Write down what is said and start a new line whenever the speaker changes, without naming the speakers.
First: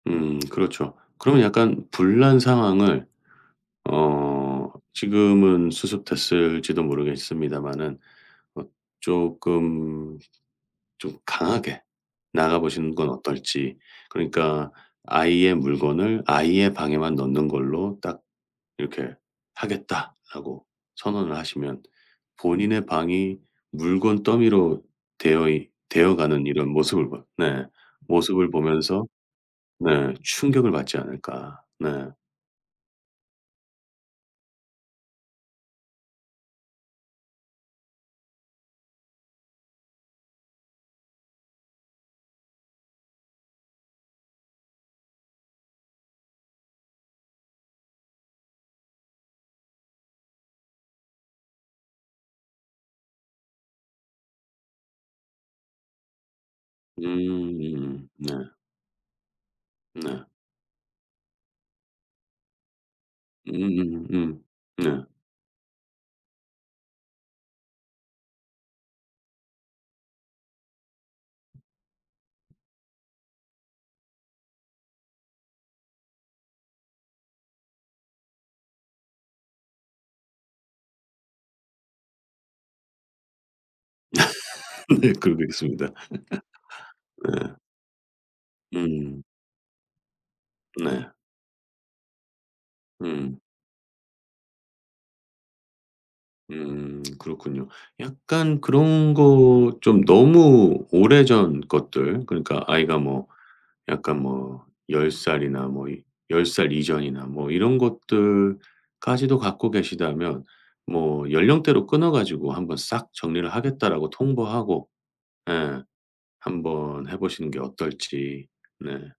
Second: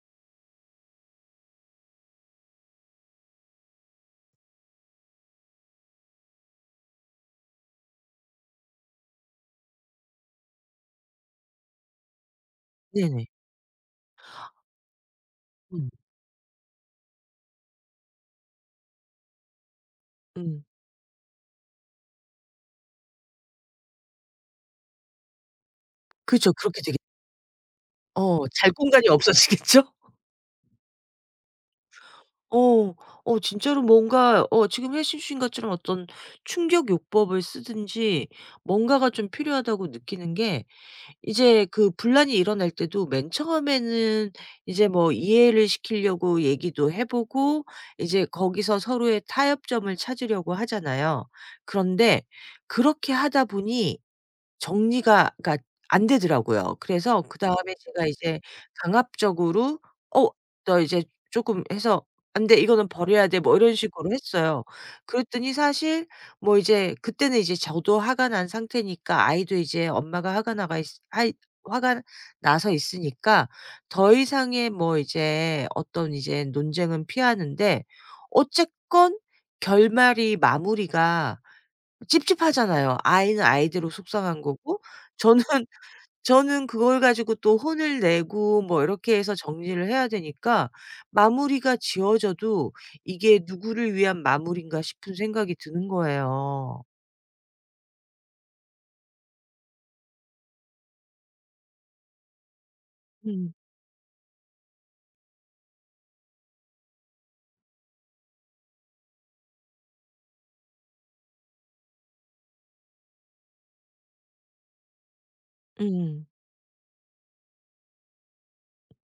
음 그렇죠. 그러면 약간 분란 상황을 어 지금은 수습됐을지도 모르겠습니다만은 뭐 쪼끔 좀 강하게 나가 보시는 건
네네.
어떨지 그러니까 아이의
음.
물건을 아이의 방에만 넣는 걸로 딱 이렇게
음.
하겠다라고 선언을 하시면 본인의 방이 물건 더미로 되어 있 되어 가는
그쵸.
이런
그렇게 되겠
모습을 봤 네
어
모습을
잘
보면서
공간이 없어지겠죠?
네 충격을 받지 않을까. 네.
어. 어 진짜로 뭔가 어 지금 해 주신 것처럼 어떤 충격요법을 쓰든지 뭔가가 좀 필요하다고 느끼는 게 이제 그 분란이 일어날 때도 맨 처음에는 이제 뭐 이해를 시키려고 얘기도 해 보고 이제 거기서 서로의 타협점을 찾으려고 하잖아요. 그런데 그렇게 하다 보니 정리가 그러니까 안 되더라고요. 그래서 그다음에 제가
음음음. 네.
이제 강압적으로
네.
"어 너 이제 쪼끔 해서 안 돼 이거는 버려야 돼." 뭐 이런 식으로
음음음음.
했어요.
네.
그랬더니 사실 뭐 이제 그때는 이제 저도 화가 난 상태니까 아이도 이제 엄마가 화가 나가 있 화이 화가 나서 있으니까 더 이상의 뭐 이제 어떤 이제 논쟁은 피하는데 어쨌건 결말이 마무리가 찝찝하잖아요. 아이는 아이대로 속상한 거고
네
저는
그러겠습니다.
저는 그걸 가지고
예.
또 혼을 내고 뭐 이렇게
음.
해서 정리를 해야 되니까
네.
마무리가 지어져도
음.
이게 누구를 위한 마무리인가 싶은 생각이 드는 거예요.
음. 그렇군요. 약간 그런 거 좀 너무 오래전 것들 그러니까 아이가 뭐
음.
약간 뭐 10 살이나 뭐 이 10 살 이전이나 뭐 이런 것들까지도 갖고 계시다면 뭐 연령대로 끊어 가지고 한번 싹 정리를 하겠다라고 통보하고 예
음.
한번 해 보시는 게 어떨지. 네.